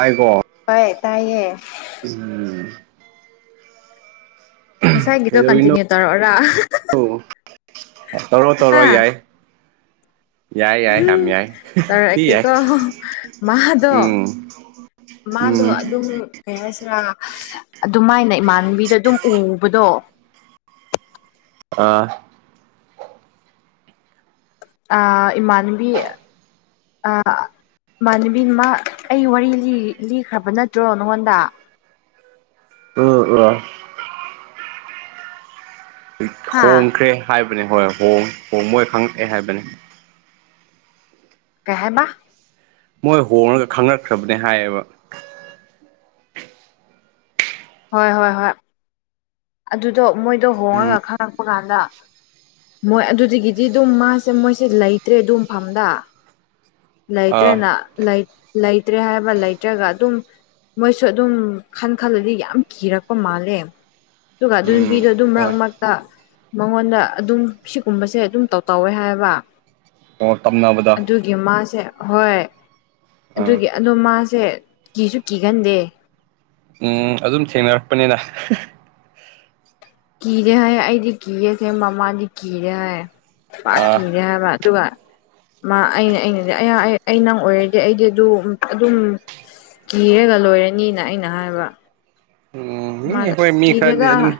ꯥꯑꯩꯀꯣ ꯍꯣꯏ ꯇꯥꯏꯌꯦ [unintelligible] [unintelligible] ꯉꯁꯥꯏꯒꯤꯗꯣ ꯀꯟꯇꯤꯅ꯭ꯌꯨ ꯇꯧꯔꯛꯑꯣꯔꯥ ꯑ‌ꯣ ꯇꯧꯔꯣ ꯇꯧꯔꯣ ꯍꯥ ꯌꯥꯏ ꯌꯥꯏ ꯌꯥꯏ ꯌꯥꯝ ꯌꯥꯏ ꯊꯤ ꯌꯥꯏ ꯇꯧꯔꯛꯑꯒꯦꯀꯣ ꯃꯥꯗꯣ ꯎꯝ ꯃꯥꯗꯣ ꯎꯝ ꯑꯗꯨꯝ ꯀꯩ ꯍꯥꯏꯁꯤꯔꯥ ꯑꯗꯨꯝꯃꯥꯏꯅ ꯏꯃꯥꯟꯕꯤꯗ ꯑꯗꯨꯝ ꯎꯕꯗꯣ ꯑꯥ ꯑ ꯏꯃꯥꯟꯕꯤ ꯑ ꯏꯃꯥꯟꯅꯕꯤ ꯃꯥ ꯑꯩ ꯋꯥꯔꯤ ꯂꯤ ꯂꯤꯈ꯭ꯔꯕ ꯅꯠꯇ꯭ꯔꯣ ꯅꯉꯣꯟꯗ ꯑꯥ ꯑꯥ ꯍꯥ ꯊ‌ꯣꯡꯈ꯭ꯔꯦ ꯍꯥꯏꯕꯅꯤ ꯍꯣꯏ ꯍꯣꯡ ꯍꯣꯡ ꯃꯣꯏ ꯍꯪꯉꯛꯑꯦ ꯍꯥꯏꯕꯅ‌ꯦ ꯀꯩ ꯍꯥꯏꯕ ꯃꯣꯏ ꯍꯣꯡꯉꯒ ꯈꯪꯉꯛꯈ꯭ꯔꯕꯅꯦ ꯍꯥꯏꯌꯦꯕ ꯍꯣꯏ ꯍꯣꯏ ꯍꯣꯏ ꯑꯗꯨꯗꯣ ꯃꯣꯏꯗꯣ ꯎꯝ ꯍꯣꯡꯉꯒ ꯈꯪꯉꯛꯄ ꯀꯥꯟꯗ ꯃꯣꯏ ꯑꯗꯨꯗꯒꯤꯗꯤ ꯑꯗꯨꯝ ꯃꯥꯁꯦ ꯃꯣꯏꯁꯦ ꯂꯩꯇ꯭ꯔꯦ ꯑꯗꯨ ꯃꯐꯝꯗ ꯑꯥ ꯂꯩꯇ꯭ꯔꯅ ꯂꯩꯇ꯭ꯔꯦ ꯍꯥꯏꯕ ꯂꯩꯇ꯭ꯔꯒ ꯑꯗꯨꯝ ꯃꯣꯏꯁꯨ ꯑꯗꯨꯝ ꯈꯟ ꯈꯜꯂꯗꯤ ꯌꯥꯝ ꯀꯤꯔꯛꯄ ꯃꯥꯜꯂꯦ ꯑꯗꯨꯒ ꯑꯗꯨ ꯎꯝ ꯅꯨꯄꯤꯗꯣ ꯑꯗꯨꯝ ꯃꯔꯛ ꯍꯣꯏ ꯃꯔꯛꯇ ꯃꯉꯣꯟꯗ ꯑꯗꯨꯝ ꯁꯤꯒꯨꯝꯕꯁꯦ ꯑꯗꯨꯝ ꯇꯧ ꯇꯧꯋꯦ ꯍꯥꯏꯑ‌ꯦꯕ ꯑꯣ ꯇꯝꯅꯕꯗꯣ ꯑꯗꯨꯒꯤ ꯃꯥꯁꯦ ꯍꯣꯏ ꯑꯥ ꯑꯗꯨꯒꯤ ꯑꯗꯣ ꯃꯥꯁꯦ ꯀꯤꯁꯨ ꯀꯤꯒꯟꯗꯦ꯫ ꯎꯝ ꯑꯗꯨꯝ ꯊꯦꯡꯅꯔꯛꯄꯅꯤꯅ ꯀꯤꯔꯦ ꯍꯥꯏ ꯑꯩꯗꯤ ꯀꯤꯔꯦꯁꯦ ꯃꯃꯥꯗꯤ ꯀꯤꯔꯦ ꯍꯥꯏ ꯑꯥ ꯄꯥꯛꯀꯤꯔꯦ ꯍꯥꯏꯕ ꯑꯗꯨꯒ ꯃꯥ ꯑꯩꯅ ꯑꯩꯅꯗꯤ ꯑ ꯅꯪ ꯑꯣꯏꯔꯗꯤ ꯑꯩꯗꯤ ꯑꯗꯨ ꯑꯗꯨꯝ ꯀꯤꯔꯒ ꯂꯣꯏꯔꯅꯤꯅ ꯑꯩꯅ ꯍꯥꯏꯕ ꯎꯝ ꯃꯥꯅ ꯑꯩꯈꯣꯏ ꯃꯤ ꯈꯔꯗꯤ ꯑꯗꯨꯝ ꯀꯤꯗꯦꯗ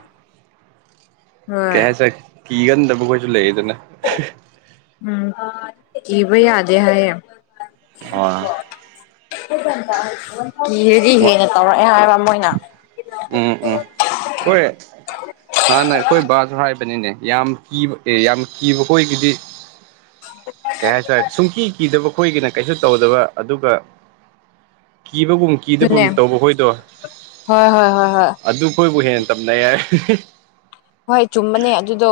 ꯍꯣꯏ ꯀꯩꯍꯥꯏꯁꯤꯔ ꯀꯤꯒꯟꯗꯕꯈꯣꯏꯁꯨ ꯂꯩꯗꯅ꯫ ꯎꯝ ꯀꯤꯕ ꯌꯥꯗꯦ ꯍꯥꯏꯌꯦ ꯑꯣ ꯀꯤꯔꯗꯤ ꯍꯦꯟꯅ ꯇꯧꯔꯛꯑꯦ ꯍꯥꯏꯕ ꯃꯣꯏꯅ ꯎꯝ ꯎꯝ ꯍꯣꯏ ꯍꯥꯟꯅ ꯑꯩꯈꯣꯏ ꯕꯥꯁꯨ ꯍꯥꯏꯕꯅꯤꯅꯦ ꯌꯥꯝ ꯀꯤꯕ ꯑꯦ ꯌꯥꯝ ꯀꯤꯕ ꯑꯩꯈꯣꯏꯒꯤꯗꯤ ꯀꯩ ꯍꯥꯏꯇ ꯁꯨꯡꯀꯤ ꯀꯤꯗꯕ ꯈꯣꯏꯒꯤꯅ ꯀꯩꯁꯨ ꯇꯧꯗꯕ ꯑꯗꯨꯒ ꯀꯤꯕꯒꯨꯝ ꯀꯤꯗꯕꯨꯝ ꯑꯗꯨꯅꯦ ꯇꯧꯕ ꯈꯣꯏꯗꯣ ꯍꯣꯏ ꯍꯣꯏ ꯍꯣꯏ ꯍꯣꯏ ꯑꯗꯨ ꯈꯣꯏꯕꯨ ꯍꯦꯟꯅ ꯇꯝꯅꯩ ꯍꯥꯏ ꯍꯣꯏ ꯆꯨꯝꯕꯅꯦ ꯑꯗꯨꯗꯣ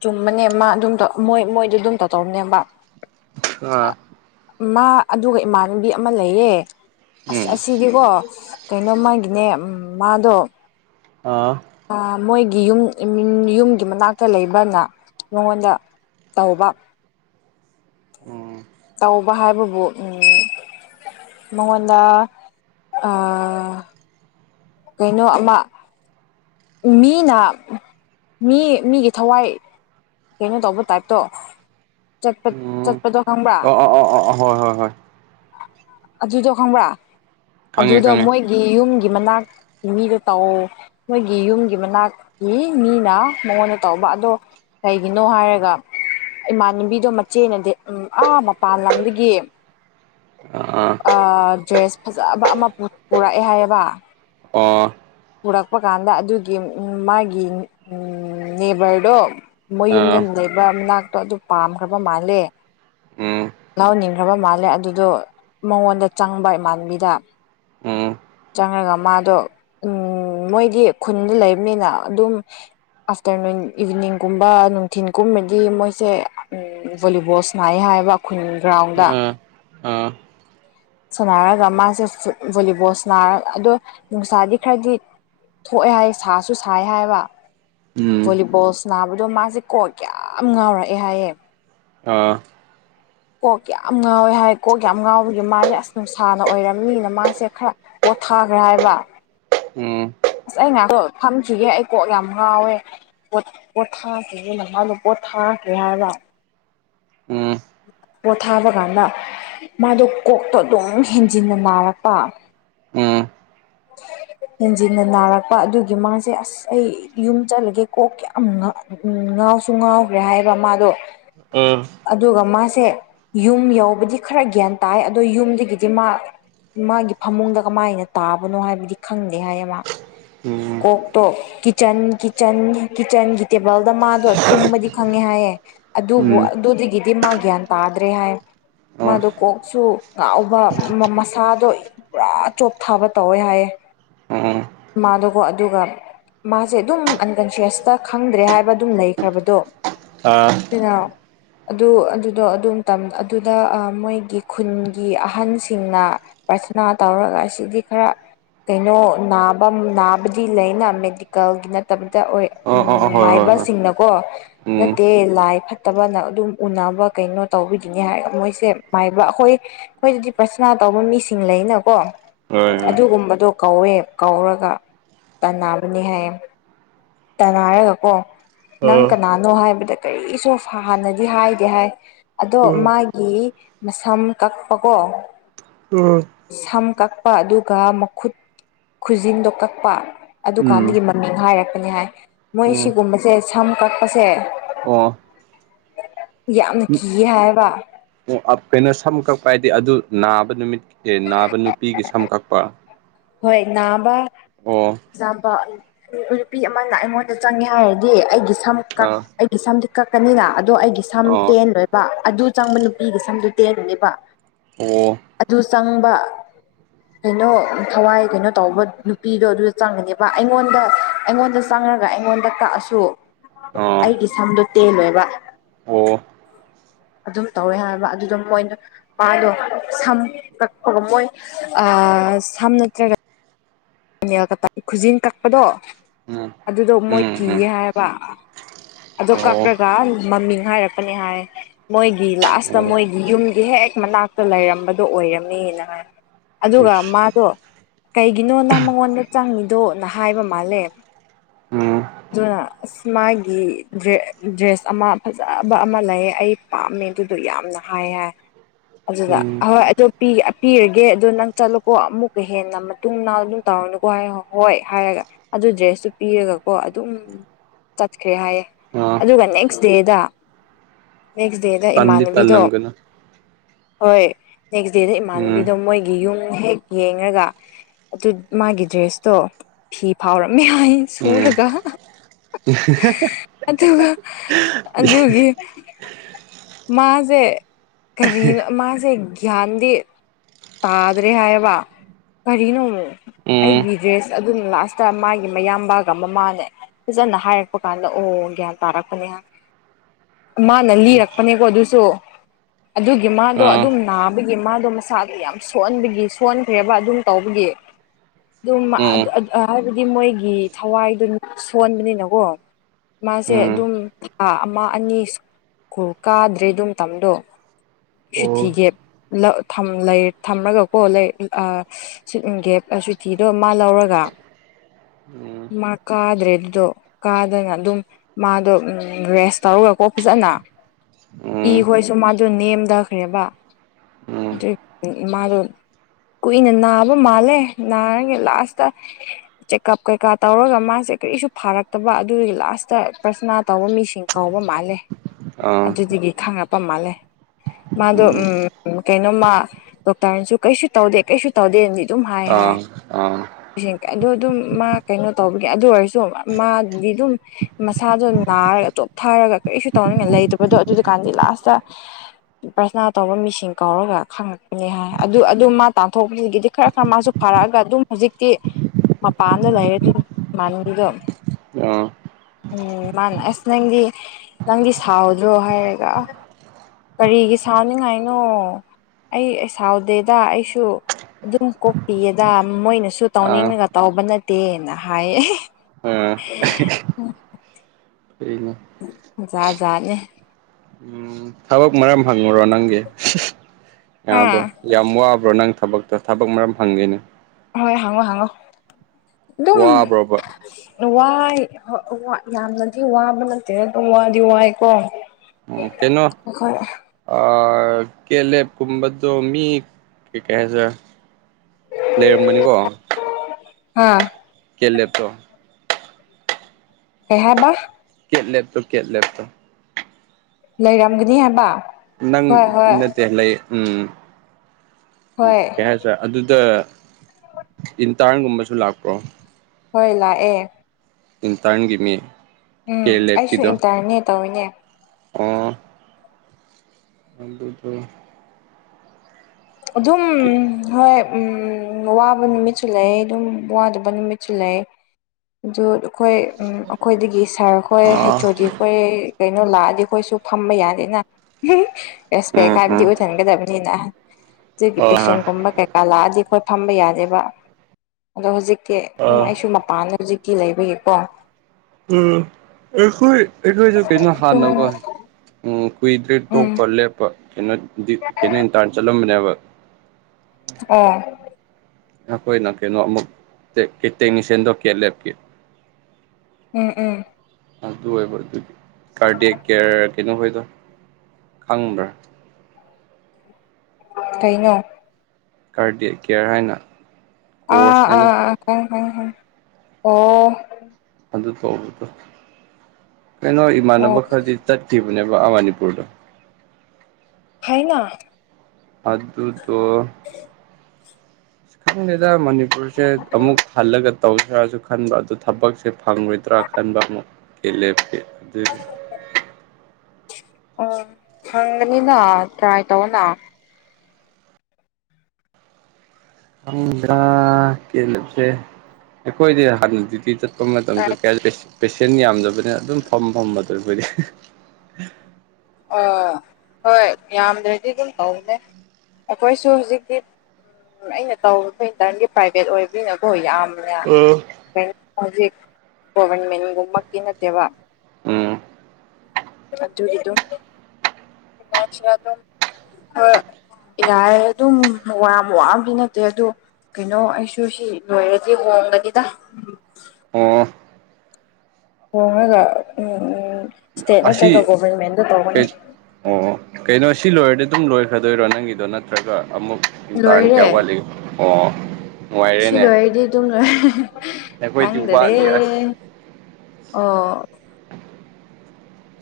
ꯆꯨꯝꯕꯅꯦ ꯃꯥ ꯑꯗꯨꯝ ꯃꯣꯏ ꯃꯣꯏꯗꯣ ꯑꯗꯨꯝ ꯇꯧꯆꯧꯅꯦꯕ ꯑꯥ ꯃꯥ ꯑꯗꯨꯒ ꯏꯃꯥꯟꯅꯕꯤ ꯑꯃ ꯂꯩꯌꯦ ꯑꯁ ꯎꯝ ꯑꯁꯤꯗꯤꯀꯣ ꯀꯩꯅꯣꯝ ꯃꯥꯒꯤꯅꯦ ꯃꯥꯗꯣ ꯑꯥ ꯃꯣꯏꯒꯤ ꯌꯨꯝ ꯌꯨꯝꯒꯤ ꯃꯅꯥꯛꯇ ꯂꯩꯕꯅ ꯃꯉꯣꯟꯗ ꯇꯧꯕ ꯑ‌ꯣ ꯇꯧꯕ ꯍꯥꯏꯕꯕꯨ ꯃꯉꯣꯟꯗ ꯑꯥ ꯀꯩꯅꯣ ꯑꯃ ꯃꯤꯅ ꯃꯤ ꯃꯤꯒꯤ ꯊꯋꯥꯏ ꯀꯩꯅꯣ ꯇꯧꯕ ꯇꯥꯏꯞꯇꯣ ꯆꯠꯄ ꯎꯝ ꯆꯠꯄꯗꯣ ꯈꯪꯕ꯭ꯔ ꯑꯣ ꯑꯣ ꯑꯣ ꯑꯣ ꯍꯣꯏ ꯍꯣꯏ ꯍꯣꯏ ꯑꯗꯨꯗꯣ ꯈꯪꯕ꯭ꯔꯥ ꯈꯪꯉꯦ ꯑꯗꯨꯗꯣ ꯈꯪꯉꯦ ꯃꯣꯏꯒꯤ ꯌꯨꯝꯒꯤ ꯃꯅꯥꯛ ꯃꯤꯗꯣ ꯇꯧ ꯃꯣꯏꯒꯤ ꯌꯨꯝꯒꯤ ꯃꯅꯥꯛꯀꯤ ꯃꯤꯅ ꯃꯉꯣꯟꯗ ꯇꯧꯕ ꯑꯗꯣ ꯀꯩꯒꯤꯅꯣ ꯍꯥꯏꯔꯒ ꯏꯃꯥꯟꯅꯕꯤꯗꯣ ꯃꯆꯦꯅꯗꯤ ꯑꯥ ꯃꯄꯥꯟ ꯂꯝꯗꯒꯤ ꯑꯥ ꯑꯥ ꯗ꯭ꯔꯦꯁ ꯐꯖꯕ ꯑꯃ ꯄꯨꯔꯛꯑꯦ ꯍꯥꯏꯌꯦꯕ ꯑꯣ ꯄꯨꯔꯛꯄ ꯀꯥꯟꯗ ꯑꯗꯨꯒꯤ ꯃꯥꯒꯤ ꯅꯦꯕꯔꯗꯣ ꯃꯣꯏ ꯌꯨꯝꯗ ꯑꯥ ꯂꯩꯕ ꯃꯅꯥꯛꯇꯣ ꯑꯗꯨ ꯄꯥꯝꯈ꯭ꯔꯕ ꯃꯥꯜꯂꯦ ꯎꯝ ꯅꯅꯥꯎ ꯈ꯭ꯔꯕ ꯃꯥꯜꯂꯦ ꯑꯗꯨꯗꯣ ꯃꯉꯣꯟꯗ ꯆꯪꯕ ꯏꯃꯥꯟꯕꯤꯗ ꯎꯝ ꯫ ꯆꯪꯉꯒ ꯃꯥꯗꯣ ꯎꯝ ꯃꯣꯏꯗꯤ ꯈꯨꯟꯗ ꯂꯩꯕꯅꯤꯅ ꯑꯗꯨꯝ ꯑꯥꯐꯇꯔꯅꯨꯟ ꯏꯚꯤꯅꯤꯡꯒꯨꯝꯕ ꯅꯨꯡꯊꯤꯤꯟꯒꯨꯝꯕꯗꯤ ꯃꯣꯏꯁꯦ ꯚꯣꯂꯤꯕꯣꯜ ꯁꯅꯥꯥꯏ ꯍꯥꯏꯌꯦꯕ ꯑꯩꯈꯣꯏꯟ ꯒ꯭ꯔꯥꯎꯟꯗ ꯑꯥ ꯑꯥ ꯁꯥꯟꯅꯔꯒ ꯃꯥꯁꯦ ꯚꯣꯂꯤꯕꯣꯜ ꯁꯔ ꯑꯗꯣ ꯅꯨꯡꯁꯥꯗꯤ ꯈꯔꯗꯤ ꯊꯣꯛꯑꯦ ꯍꯥꯏ ꯁꯥꯁꯨ ꯁꯥꯏ ꯍꯥꯏꯕ ꯎꯝ ꯚꯣꯂꯤꯕꯣꯜ ꯅꯥꯕꯗꯣ ꯃꯥꯁꯦ ꯀꯣꯛ ꯌꯥꯝ ꯉꯥꯎꯔꯛꯑꯦ ꯍꯥꯏꯌꯦ ꯑꯥ ꯀꯣꯛ ꯌꯥꯝ ꯉꯥꯎꯋꯦ ꯍꯥꯏ ꯀꯣꯛ ꯌꯥꯝ ꯉꯥꯎꯕꯒꯤ ꯃꯥꯁꯦ ꯑꯁ ꯅꯨꯡꯁꯥꯅ ꯑꯣꯏꯔꯝꯃꯤꯅ ꯃꯥꯁꯦ ꯈꯔ ꯄꯣꯊꯥꯈ꯭ꯔꯦ ꯍꯥꯏꯕ ꯎꯝ ꯑꯁ ꯑꯩ ꯉꯥꯛꯇꯣ ꯐꯝꯈꯤꯒꯦ ꯑꯩ ꯀꯣꯛ ꯌꯥꯝ ꯉꯥꯎꯋꯦ ꯄꯣꯊꯥꯈꯤꯒꯤ ꯅꯁꯥꯗꯣ ꯄꯣꯊꯥꯀꯦ ꯍꯥꯏꯕ ꯎꯝ ꯄꯣꯊꯥꯕ ꯀꯥꯟꯗ ꯃꯥꯗꯣ ꯀꯣꯛꯇꯣ ꯑꯗꯨꯝ ꯍꯦꯟꯖꯤꯟꯅ ꯅꯥꯔꯛꯄ ꯎꯝ ꯖꯤꯟꯅ ꯅꯥꯔꯛꯄ ꯑꯗꯨꯒꯤ ꯃꯥꯁꯦ ꯑꯁ ꯑꯩ ꯌꯨꯝ ꯆꯠꯂꯒꯦ ꯀꯣꯛ ꯀ ꯑꯃꯨꯛ ꯎ ꯉꯥꯎꯁꯨ ꯉꯥꯎꯈ꯭ꯔꯦ ꯍꯥꯏꯕ ꯃꯥꯗꯣ ꯑ ꯑꯗꯨꯒ ꯃꯥꯁꯦ ꯌꯨꯝ ꯌꯎꯕꯗꯤ ꯈꯔ ꯒ꯭ꯌꯥꯟ ꯇꯥꯏ ꯑꯗꯣ ꯌꯨꯝꯗꯒꯤꯗꯤ ꯃꯥ ꯃꯥꯒꯤ ꯐꯃꯨꯡꯗ ꯀꯃꯥꯏꯅ ꯇꯥꯕꯅꯣ ꯍꯥꯏꯕꯗꯤ ꯈꯪꯗꯦ ꯍꯥꯏꯌꯦ ꯑꯃ ꯎꯝ ꯀꯣꯛꯇꯣ ꯀꯤꯠꯆꯟ ꯀꯤꯠꯆꯟ ꯀꯤꯠꯆꯟꯒꯤ ꯇꯦꯕꯜꯗ ꯃꯥꯗꯣ ꯇꯨꯝꯕꯗꯤ ꯈꯪꯉꯦ ꯍꯥꯏꯌꯦꯦ ꯑꯗꯨꯕꯨ ꯎꯝ ꯑꯗꯨꯗꯒꯤꯗꯤ ꯃꯥ ꯒ꯭ꯌꯥꯟ ꯇꯥꯗ꯭ꯔꯦ ꯍꯥꯏ ꯑꯥ ꯃꯥꯗꯣ ꯀꯣꯛꯁꯨ ꯉꯥꯎꯕ ꯃꯁꯥꯗꯣ ꯄꯨꯔꯥ ꯆꯣꯞ ꯊꯥꯕ ꯇꯧꯋꯦ ꯍꯥꯏꯌꯦꯦ ꯎꯝ ꯏꯃꯥꯗꯀꯣ ꯑꯗꯨꯒ ꯃꯥꯁꯦ ꯑꯗꯨꯝ ꯑꯟꯀꯟꯁꯤꯌꯁꯇ ꯈꯪꯗ꯭ꯔꯦ ꯍꯥꯏꯕ ꯑꯗꯨꯝ ꯂꯩꯈ꯭ꯔꯕꯗꯣ ꯑꯥ ꯐꯔꯥꯎ ꯑꯗꯨ ꯑꯗꯨꯗꯣ ꯑꯗꯨ ꯑꯗꯨꯗ ꯃꯣꯏꯒꯤ ꯈꯨꯟꯒꯤ ꯑꯍꯟꯁꯤꯡꯅ ꯄ꯭ꯔꯥꯊꯅꯥ ꯇꯧꯔꯒ ꯑꯁꯤꯗꯤ ꯈꯔ ꯀꯩꯅꯣ ꯅꯥ ꯅꯥꯕꯗꯤ ꯂꯩꯅ ꯃꯦꯗꯤꯀꯦꯜꯒꯤ ꯅꯠꯇꯕꯤꯗ ꯑꯣꯏ ꯑꯥ ꯑꯥ ꯍꯣꯏ ꯍꯣꯏ ꯍꯣꯏ ꯃꯥꯏꯕꯁꯤꯡꯅꯀꯣ ꯎꯝ ꯅꯠꯇꯦ ꯂꯥꯏ ꯐꯠꯇꯕꯅ ꯑꯗꯨꯝ ꯎꯅꯕ ꯀꯩꯅꯣ ꯇꯧꯕꯤꯗꯨꯅꯤ ꯍꯥꯏꯔꯒ ꯃꯣꯏꯁꯦ ꯃꯥꯏꯕ ꯑꯩꯈꯣꯏ ꯑꯩꯈꯣꯏꯗꯗꯤ ꯄ꯭ꯔꯁꯅꯥ ꯇꯧꯕ ꯃꯤꯁꯤꯡ ꯂꯩꯅꯀꯣ ꯍꯣꯏ ꯑꯗꯨꯒꯨꯝꯕꯗꯣ ꯀꯧꯋꯦ ꯀꯧꯔꯒ ꯇꯕꯅꯤ ꯍꯥꯏꯌꯦ ꯇꯅꯔꯒꯀꯣ ꯅꯪ ꯀꯅꯥꯅꯣ ꯍꯥꯏꯕꯗ ꯀꯔꯤꯁꯨ ꯍꯥꯟꯅꯗꯤ ꯍꯥꯏꯒꯦ ꯍꯥꯏ ꯑꯗꯣ ꯃꯥꯒꯤ ꯃꯁꯝ ꯀꯛꯄꯀꯣ ꯎꯝ ꯁꯝ ꯀꯛꯄ ꯑꯗꯨꯒ ꯃꯈꯨꯠ ꯈꯨꯖꯤꯟꯗꯣ ꯀꯛꯄ ꯎꯝ ꯑꯗꯨꯀꯥꯟꯗꯒꯤ ꯃꯃꯤꯡ ꯍꯥꯏꯔꯛꯄꯅꯤ ꯍꯥꯏ ꯃꯣꯏ ꯎꯝ ꯁꯤꯒꯨꯝꯕꯁꯦ ꯁꯝ ꯀꯛꯄꯁꯦ ꯑꯣ ꯌꯥꯝꯅ ꯀꯤꯌꯦ ꯍꯥꯏꯕ ꯑꯣ ꯀꯩꯅꯣ ꯁꯝ ꯀꯛꯄ ꯍꯥꯏꯗꯤ ꯑꯗꯨ ꯅꯥꯕ ꯅꯨꯃꯤꯠ ꯅꯥꯕ ꯅꯨꯄꯤꯒꯤ ꯁꯝ ꯀꯛꯄ ꯍꯣꯏ ꯅꯥꯕ ꯑꯣ ꯑꯦꯛꯖꯥꯝꯄꯜ ꯅꯨꯄꯤ ꯑꯃꯅ ꯑꯩꯉꯣꯟꯗ ꯆꯪꯉꯦ ꯍꯥꯏꯔꯗꯤ ꯑꯩꯒꯤ ꯁꯝ ꯑꯥ ꯑꯩ ꯁꯝꯗꯤ ꯀꯛꯀꯅꯤꯅ ꯑꯗꯣ ꯑꯩꯒꯤ ꯁꯝ ꯑꯥ ꯇꯦꯟꯂꯣꯏꯕ ꯑꯗꯨ ꯆꯪꯕ ꯅꯨꯄꯤꯒꯤ ꯁꯝꯗꯨꯣ ꯇꯦꯟꯅꯦꯕ [inaudible] ꯑꯣ ꯑꯗꯨ ꯆꯪꯕ ꯀꯩꯅꯣ ꯊꯋꯥꯏ ꯀꯩꯅꯣ ꯇꯧꯕ ꯅꯨꯄꯤꯗꯣ ꯑꯗꯨꯗ ꯆꯪꯒꯅꯦꯕ ꯑꯩꯉꯣꯟꯗ ꯑꯩꯉꯣꯟꯗ ꯆꯪꯉꯒ ꯑꯩꯉꯣꯟꯗ ꯀꯛꯑꯁꯨ [inaudible] ꯑꯩꯒꯤ ꯁꯝꯗꯣ ꯇꯦꯜꯂꯣꯏꯕ ꯑꯣ [inaudible] ꯑꯗꯨꯝ ꯇꯧꯋꯦ ꯍꯥꯏꯕ ꯑꯗꯨꯗ ꯃꯣꯏꯅ ꯃꯥꯗꯣ ꯁꯝ ꯀꯛꯄꯒ ꯃꯣꯏ ꯁꯝ ꯅꯠꯇ꯭ꯔꯒ ꯀꯅꯤꯜꯀꯇꯥꯒꯤ ꯈꯨꯖꯤꯟ ꯀꯛꯄꯗꯣ ꯑꯗꯨꯗꯣ ꯃꯣꯏ ꯎꯝ ꯎꯝ ꯎꯝ ꯀꯤꯒꯦ ꯍꯥꯏꯕ ꯑꯗꯣ ꯑꯣ ꯀꯛꯄ꯭ꯔꯒ ꯃꯃꯤꯡ ꯍꯥꯏꯔꯛꯄꯅꯤ ꯍꯥꯏ ꯃꯣꯏꯒꯤ ꯂꯥꯁꯇ ꯑꯣ ꯃꯣꯏꯒꯤ ꯌꯨꯝꯒꯤ ꯍꯦꯛ ꯃꯅꯥꯛꯇ ꯂꯩꯔꯝꯕꯗꯣ ꯑꯣꯏꯔꯝꯃꯦꯅ ꯍꯥꯏ ꯑꯗꯨꯒ ꯏꯁ ꯃꯥꯗꯣ ꯀꯩꯒꯤꯅꯣ ꯅꯪ ꯃꯉꯣꯟꯗ ꯆꯪꯉꯤꯗꯣꯅ ꯍꯥꯏꯕ ꯃꯥꯜꯂꯦ ꯎꯝ ꯑꯗꯨꯁ ꯃꯥꯒꯤ ꯗ꯭ꯔꯦꯁ ꯑꯃ ꯐꯖꯕ ꯑꯃ ꯂꯩ ꯑꯩ ꯄꯥꯝꯃꯦ ꯑꯗꯨꯗꯣ ꯌꯥꯝꯅ ꯍꯥꯏ ꯍꯥꯏ ꯑꯗꯨꯗ ꯎꯝ ꯍꯍꯣꯏ ꯑꯗ ꯄꯤꯔꯒꯦ ꯑꯗꯣ ꯅꯪ ꯆꯠꯂꯣꯀꯣ ꯑꯃꯨꯛꯀ ꯍꯦꯟꯅ ꯃꯇꯨꯡꯅꯥꯎ ꯑꯗꯨꯝ ꯇꯥꯎꯅꯨꯀꯣ ꯍꯥꯏ ꯍꯣꯏ ꯍꯥꯏꯔꯒ ꯑꯗꯨ ꯗ꯭ꯔꯦꯁꯇꯨ ꯄꯤꯔꯒꯀꯣ ꯑꯗꯨꯝ ꯆꯠꯈ꯭ꯔꯦ ꯍꯥꯏꯌꯦꯦ ꯑꯥ ꯑꯗꯨꯒ ꯅꯦꯛꯁ ꯗꯦꯗ ꯅꯦꯛꯁ ꯗꯦꯗ ꯇꯟꯗꯤ ꯏꯃꯥꯟꯅꯕꯤꯗꯣ ꯇꯜꯂꯝꯒꯅꯤ ꯍꯣꯏ ꯅꯦꯛꯁ ꯗꯦꯗ ꯎꯝ ꯏꯃꯥꯟꯅꯕꯤꯗꯣ ꯃꯣꯏꯒꯤ ꯌꯨꯝ ꯍꯦꯛ ꯌꯦꯡꯉꯒ ꯑꯗꯨ ꯃꯥꯒꯤ ꯗ꯭ꯔꯦꯁꯇꯣ ꯐꯤ ꯐꯥꯎꯔꯝꯃꯦ ꯁꯨꯔꯒ ꯎ ꯑꯗꯨꯒ ꯑꯗꯨꯒꯤ ꯃꯥꯁꯦ ꯀꯔꯤꯅꯣ ꯃꯥꯁꯦ ꯒ꯭ꯌꯥꯟꯗꯤ ꯇꯥꯗꯔꯦ ꯍꯥꯏꯌꯦꯕ ꯀꯔꯤꯅꯣ ꯎꯝ ꯑꯩꯒꯤ ꯗ꯭ꯔꯦꯁ ꯑꯗꯨꯅ ꯂꯥꯁꯇ ꯃꯥꯒꯤ ꯃꯌꯥꯝꯕꯒ ꯃ ꯃꯥꯜꯂ ꯐꯖꯅ ꯍꯥꯏꯔꯛꯄ ꯀꯥꯟꯗ ꯑꯣ ꯒ꯭ꯌꯥꯟ ꯇꯥꯔꯛꯄꯅꯤꯍ ꯃꯥꯅ ꯂꯤꯔꯛꯄꯅꯦꯀꯣ ꯑꯗꯨꯁꯨ ꯑꯗꯨꯒꯤ ꯃꯥꯗꯣ ꯑꯥ ꯑꯗꯨꯝ ꯅꯥꯕꯒꯤ ꯃꯥꯗꯣ ꯃꯁꯥꯗꯣ ꯌꯥꯝ ꯁꯣꯟꯕꯒꯤ ꯁꯣꯟꯍꯈ꯭ꯔꯦꯕ ꯑꯗꯨꯝ ꯇꯧꯕꯒꯤ [inaudible] ꯑꯗꯨꯝ ꯎꯝ ꯍꯥꯏꯕꯗꯤ ꯃꯣꯏꯒꯤ ꯊꯋꯥꯏꯗꯨꯣ ꯁꯣꯟꯕꯅꯤꯅꯀꯣ ꯃꯥꯁꯦ ꯎꯝ ꯑꯗꯨꯝ ꯊꯥ ꯑꯃ ꯑꯅꯤ ꯈꯨ ꯀꯥꯗ꯭ꯔꯦ ꯑꯗꯨ ꯃꯇꯝꯗꯣ ꯑꯣ ꯁꯨꯇꯤꯒꯦ ꯂꯩ ꯊꯝꯃꯒꯀꯣ ꯂꯩ ꯒꯦꯞ ꯁꯨꯤꯇꯤꯗꯣ ꯃꯥ ꯂꯧꯔꯒ ꯎꯝ ꯃꯥ ꯀꯥꯗ꯭ꯔꯦ ꯑꯗꯨꯗꯣ ꯀꯥꯗꯅ ꯑꯗꯨꯝ ꯃꯥꯗꯣ ꯔꯦꯁ ꯇꯧꯔꯒꯀꯣ ꯐꯖꯅ ꯎꯝ ꯏꯈꯣꯏꯁꯨ ꯃꯥꯗꯣ ꯅꯦꯝꯊꯈ꯭ꯔꯦꯕ ꯎꯝ ꯑꯗꯨ ꯃꯥꯗꯣ ꯀꯨꯏꯅ ꯅꯥꯕ ꯃꯥꯜꯂꯦ ꯅꯥꯔꯒꯦ ꯂꯥꯁꯇ ꯆꯦꯛꯀꯞ ꯀꯩꯀꯥ ꯇꯧꯔꯒ ꯃꯥꯁꯦ ꯀꯔꯤꯁꯨ ꯐꯥꯔꯛꯇꯕ ꯑꯗꯨꯒꯤ ꯂꯥꯁ ꯄ꯭ꯔꯁꯅꯥ ꯇꯧꯕ ꯃꯤꯁꯤꯡ ꯀꯧꯕ ꯃꯥꯜꯂꯦ ꯑꯥ ꯑꯗꯨꯗꯒꯤ ꯈꯪꯉꯛꯄ ꯃꯥꯜꯂꯦ ꯃꯥꯗꯣ ꯎꯝ ꯎꯝ ꯀꯩꯅꯣꯃ ꯗꯣꯛꯇꯔꯅꯁꯨ ꯀꯩꯁꯨ ꯇꯧꯗꯦ ꯀꯩꯁꯨ ꯇꯧꯗꯦ ꯑꯗꯨꯗꯤ ꯑꯗꯨꯝ ꯍꯥꯏ ꯍꯥꯏ ꯑꯥ ꯑꯥ ꯑꯗꯨꯗ ꯑꯗꯨꯝ ꯃꯥ ꯀꯩꯅꯣ ꯇꯧꯕꯒꯤ ꯑꯗꯨ ꯑꯣꯏꯔꯁꯨ ꯃꯥꯗꯤ ꯑꯗꯨꯝ ꯃꯁꯥꯗꯣ ꯅꯥꯔꯒ ꯇꯣꯞꯊꯥꯔꯒ ꯀꯔꯤꯁꯨ ꯇꯧꯅꯤꯡꯉꯥꯏ ꯂꯩꯇꯕꯗꯣ ꯑꯗꯨꯗꯨ ꯀꯥꯟꯗꯤ ꯂꯥꯁꯇ ꯄ꯭ꯔꯁꯅꯥ ꯇꯧꯕ ꯃꯤꯁꯤꯡ ꯀꯧꯔꯒ ꯈꯪꯉꯛꯄꯅꯤ ꯍꯥꯏ ꯑꯗꯨ ꯑꯗꯨ ꯃꯥ ꯇꯥꯟꯊꯣꯛꯄꯁꯤꯗꯒꯤꯗꯤ ꯈꯔ ꯈꯔ ꯃꯥꯁꯨ ꯐꯔꯛꯑꯒ ꯑꯗꯨꯝ ꯍꯧꯖꯤꯛꯇꯤ ꯃꯄꯥꯟꯗ ꯂꯩꯔꯦ ꯑꯗꯨꯒꯤꯗꯣ ꯑ ꯎꯝ ꯃꯥꯅꯦ ꯑꯁ ꯅꯪꯗꯤ ꯅꯪꯗꯤ ꯁꯥꯎꯗ꯭ꯔꯣ ꯍꯥꯏꯔꯒ ꯀꯔꯤꯒꯤ ꯁꯥꯎꯅꯤꯡꯉꯥꯏꯅꯣ ꯑꯩ ꯁꯥꯎꯗꯦꯗ ꯑꯩꯁꯨ ꯑꯗꯨꯝ ꯀꯣꯛꯄꯤꯌꯦꯗ ꯃꯣꯏꯅꯁꯨ ꯑꯥ ꯇꯧꯅꯤꯡꯉꯒ ꯇꯧꯕ ꯅꯠꯇꯦꯅ ꯍꯥꯏꯌꯦ ꯑꯥ [unintelligible] [unintelligible] ꯖꯥꯠ ꯖꯥꯠꯅꯦ ꯎꯝ ꯊꯕꯛ ꯃꯔꯝ ꯍꯪꯉꯨꯔꯣ ꯅꯪꯒꯤ ꯍꯥ ꯌꯥꯕ꯭ꯔꯣ ꯌꯥꯝ ꯋꯥꯕ꯭ꯔꯣ ꯅꯪ ꯊꯕꯛꯇꯣ ꯊꯕꯛ ꯃꯔꯝ ꯍꯪꯒꯦꯅꯦ ꯍꯣꯏ ꯍꯥꯡꯉꯣ ꯍꯥꯡꯉꯣ ꯑꯗꯨꯝ ꯋꯥꯕ꯭ꯔꯣꯕ ꯋꯥꯏ ꯌꯥꯝꯅꯗꯤ ꯋꯥꯕ ꯅꯠꯇꯦ ꯑꯗꯨꯝ ꯋꯥꯗꯤ ꯋꯥꯏꯀꯣ ꯎꯝ ꯀꯩꯅꯣ ꯑꯩꯈꯣꯏ ꯑ ꯀꯦꯂꯦ ꯀꯨꯨꯝꯕꯣ ꯃꯤ ꯀꯩ ꯀꯦꯁꯦ ꯂꯩꯔꯝꯕꯅꯤꯀꯣ ꯍꯥꯥ ꯀꯦꯂꯦꯞꯇꯣ ꯀꯩ ꯍꯥꯏꯕ ꯀꯦ ꯂꯦꯞꯇꯣ ꯀꯠꯂꯦꯞꯇꯣ ꯂꯩꯔꯝꯒꯅꯤ ꯍꯥꯏꯕ ꯅꯪ ꯍꯣꯏ ꯍꯣꯏ ꯅꯠꯇꯦꯍ ꯂꯩ ꯎꯝ ꯍꯣꯏ ꯀꯩ ꯍꯥꯏꯁꯤꯔ ꯑꯗꯨꯗ ꯏꯟꯇꯥꯔꯟꯒꯨꯝꯕꯁꯨ ꯂꯥꯛꯄ꯭ꯔꯣ ꯍꯣꯏ ꯂꯥꯛꯑꯦ ꯏꯟꯇꯥꯟꯒꯤꯃꯤ ꯎꯝ ꯑꯩꯁꯨ ꯏꯟꯇꯔꯅꯦ ꯇꯧꯋꯤꯅꯦ ꯑꯣ ꯑꯗꯨꯗꯨꯗ ꯑꯗꯨꯝ ꯍꯣꯏ ꯎ ꯋꯥꯕ ꯅꯨꯃꯤꯠꯁꯨ ꯂꯩ ꯑꯗꯨꯝ ꯋꯥꯗꯕ ꯅꯨꯃꯤꯠꯁꯨ ꯂꯩ ꯑꯗꯨ ꯑꯩꯈꯣꯏ ꯎ ꯑꯩꯈꯣꯏꯗꯒꯤ ꯁꯥꯔ ꯍꯣꯏ ꯑꯥ ꯍꯩꯆ ꯑꯣꯗꯤ ꯑꯩꯈꯣꯏ ꯀꯩꯅꯣ ꯂꯥꯛꯑꯗꯤ ꯑꯩꯈꯣꯏꯁꯨ ꯐꯝꯕ ꯌꯥꯗꯤꯅ ꯔꯦꯁꯄꯦꯛ ꯎꯝ ꯍꯥꯏꯔꯕꯗꯤ ꯎꯝ ꯑꯣꯏꯊꯟꯒꯗꯕꯅꯤꯅ ꯑꯗꯨꯒꯤ ꯍꯣꯏ ꯍꯣꯏ ꯄꯦꯁꯦꯟꯒꯨꯝꯕ ꯀꯩꯀꯥ ꯂꯥꯛꯑꯗꯤ ꯑꯩꯈꯣꯏ ꯐꯝꯕ ꯌꯥꯗꯦꯕ ꯑꯗꯣ ꯍꯧꯖꯤꯛꯇꯤ ꯑ ꯑꯩꯁꯨ ꯃꯄꯥꯟꯗ ꯍꯧꯖꯤꯛꯇꯤ ꯂꯩꯕꯒꯤꯀꯣ ꯎꯝ ꯑꯩꯈꯣꯏ ꯑꯩꯈꯣꯏꯁꯨ ꯀꯩꯩꯅꯣ ꯑꯗꯨꯝ ꯍꯟꯅꯀꯣ ꯎꯝ ꯀꯨꯏꯗ꯭ꯔꯤ ꯎꯝ ꯇꯣꯛꯄ ꯂꯦꯞꯄ ꯀꯩꯅꯣ ꯗꯦꯞ ꯏꯟꯇꯥꯔꯟ ꯆꯠꯂꯝꯕꯅꯦꯕ ꯑꯣ ꯅꯈꯣꯏꯅ ꯀꯩꯅꯣ ꯑꯃꯨꯛ ꯇꯦꯛ ꯇꯦꯛꯅꯤꯁꯤꯌꯥꯟꯗꯣ ꯀꯦꯠ ꯂꯦꯞ ꯎꯝ ꯎꯝ ꯑꯗꯨ ꯑꯣꯏꯕ ꯑꯗꯨꯒꯤ ꯀꯥꯔꯗꯦꯛ ꯀꯦꯌꯔ ꯀꯩꯅꯣꯈꯣꯏꯗꯣ ꯈꯪꯕ꯭ꯔꯥ ꯀꯩꯅꯣ ꯀꯥꯔꯗꯤ ꯀꯌꯔ ꯍꯥꯏꯅ ꯑꯥ ꯑꯥ ꯀꯣꯔꯁꯅꯦꯗ ꯑꯥ ꯈꯪꯏ ꯈꯪꯏ ꯈꯪꯏ ꯑꯣ ꯑꯗꯨ ꯇꯧꯕꯗꯣ ꯀꯩꯅꯣ ꯏꯃꯥꯟꯅꯕ ꯑꯣ ꯈꯔꯗꯤ ꯆꯠꯈꯤꯕꯅꯦꯕꯥ ꯑꯥ ꯃꯅꯤꯄꯨꯔꯗ ꯍꯥꯏꯅ ꯑꯗꯨꯗꯣ ꯈꯪꯗꯦꯗ ꯃꯅꯤ ꯑꯃꯨꯛ ꯍꯜꯂꯒ ꯇꯧꯁꯤ꯭ꯔꯥꯁꯨ ꯈꯟꯕ ꯑꯗꯨꯗ ꯊꯕꯛꯁꯦ ꯐꯪꯔꯣꯏꯗ꯭ꯔꯥ ꯈꯟꯕ ꯑꯃꯨꯛ [unintelligible] ꯑꯥ ꯐꯪꯒꯅꯤꯅ ꯇ꯭ꯔꯥꯏ ꯇꯧꯌꯣꯅ [unintelligible] ꯑꯩꯈꯣꯏꯗꯤ ꯍꯥꯟꯅ [unintelligible] ꯀꯄ ꯃꯇꯝꯁꯨ ꯀ ꯄꯦꯁꯦꯟ ꯌꯥꯝꯗꯕꯅꯤꯅ ꯑꯗꯨꯝ ꯐꯝ ꯐꯝꯕꯗꯣ ꯑꯩꯈꯣꯏꯗꯤ ꯑ ꯍꯣꯏ ꯌꯥꯝꯗ꯭ꯔꯗꯤ ꯑꯗꯨꯝ ꯇꯧꯕꯅꯦ ꯑꯩꯈꯣꯏꯁꯨ ꯍꯧꯖꯤꯛꯇꯤ ꯑꯩꯅ ꯇꯧ ꯏꯟꯇꯔꯟꯒꯤ ꯄ꯭ꯔꯥꯏꯚꯦꯠ ꯑꯣꯏꯕꯅꯤꯅꯀꯣ ꯌꯥꯝ ꯑꯣ ꯀꯣ ꯍꯧꯖꯤꯛ ꯒꯣꯚꯔꯃꯦꯟꯒꯨꯝꯕꯀꯤ ꯅꯠꯇꯦꯕ ꯎꯝ ꯑꯗꯨ ꯑꯗꯨꯝ [unintelligible] ꯑ ꯌꯥꯏ ꯑꯗꯨꯝ ꯋꯥ ꯋꯥꯝꯕꯗꯤ ꯅꯠꯇꯦ ꯑꯗꯨ ꯀꯩꯅꯣ ꯑꯩꯁꯨ ꯁꯤ ꯂꯣꯏꯔꯗꯤ ꯍꯣꯡꯒꯅꯤꯗ ꯑꯣ ꯍꯣꯡꯉꯒ ꯎꯝ ꯏꯁ꯭ꯇꯦꯠ ꯑꯁꯤ ꯅꯠꯇ꯭ꯔꯒ ꯒꯣꯚꯔꯃꯦꯟꯗ ꯇꯧꯒꯅꯤ ꯀꯩ ꯑꯣ ꯀꯩꯅꯣ ꯁꯤ ꯂꯣꯏꯔꯗꯤ ꯑꯗꯨꯝ ꯂꯣꯏꯈ꯭ꯔꯗꯣꯏꯔꯣ ꯅꯪꯒꯤꯗꯣ ꯅꯠꯇ꯭ꯔꯒ ꯑꯃꯨꯛ ꯏꯟꯇꯔꯥꯟ ꯂꯣꯏꯔꯦ ꯀꯥꯌꯥ ꯋꯥꯠꯂꯤꯒꯦ ꯑꯣ ꯁꯤ ꯅꯨꯡꯉꯥꯏꯔꯦꯅꯦ ꯂꯣꯏꯔꯗꯤ ꯑꯗꯨꯝ ꯂꯣꯏꯔꯦ ꯑꯩꯈꯣꯏꯗꯤ ꯈꯪꯗꯔꯦ ꯋꯥꯠꯂꯤ ꯑꯁ ꯑꯣ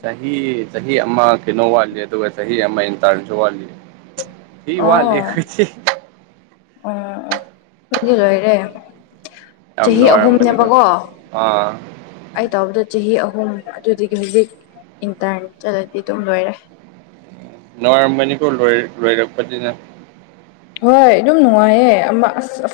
ꯆꯍꯤ ꯆꯍꯤ ꯑꯃ ꯀꯩꯅꯣ ꯋꯥꯠꯂꯤ ꯑꯗꯨꯒ ꯆꯍꯤ ꯑꯃ ꯏꯟꯇꯥꯔꯟꯁꯨ ꯋꯥꯠꯂꯤ ꯍꯤ ꯑꯣ ꯋꯥꯠꯂꯤ ꯍꯊꯤ ꯎꯝ ꯑꯗꯨꯗꯤ ꯂꯣꯏꯔꯦ ꯌꯥꯝ ꯆꯍꯤ ꯅꯨꯡꯉꯥꯏꯔꯝꯒꯅꯤꯀꯣ ꯑꯍꯨꯝꯅꯦꯕꯀꯣ ꯑꯥ ꯑꯩ ꯇꯧꯕꯗꯨ ꯆꯍꯤ ꯑꯍꯨꯝ ꯑꯗꯨꯗꯒꯤ ꯍꯧꯖꯤꯛ ꯏꯟꯇꯔꯟ ꯆꯠꯂꯗꯤ ꯑꯗꯨꯝ ꯂꯣꯏꯔꯦ ꯅꯨꯡꯉꯥꯏꯔꯝꯒꯅꯤꯀꯣ ꯂꯣꯏ ꯂꯣꯏꯔꯛꯄꯅꯤꯅ ꯍꯣꯏ ꯑꯗꯨꯝ ꯅꯨꯡꯉꯥꯏꯌꯦ ꯑꯃꯥ ꯑꯁ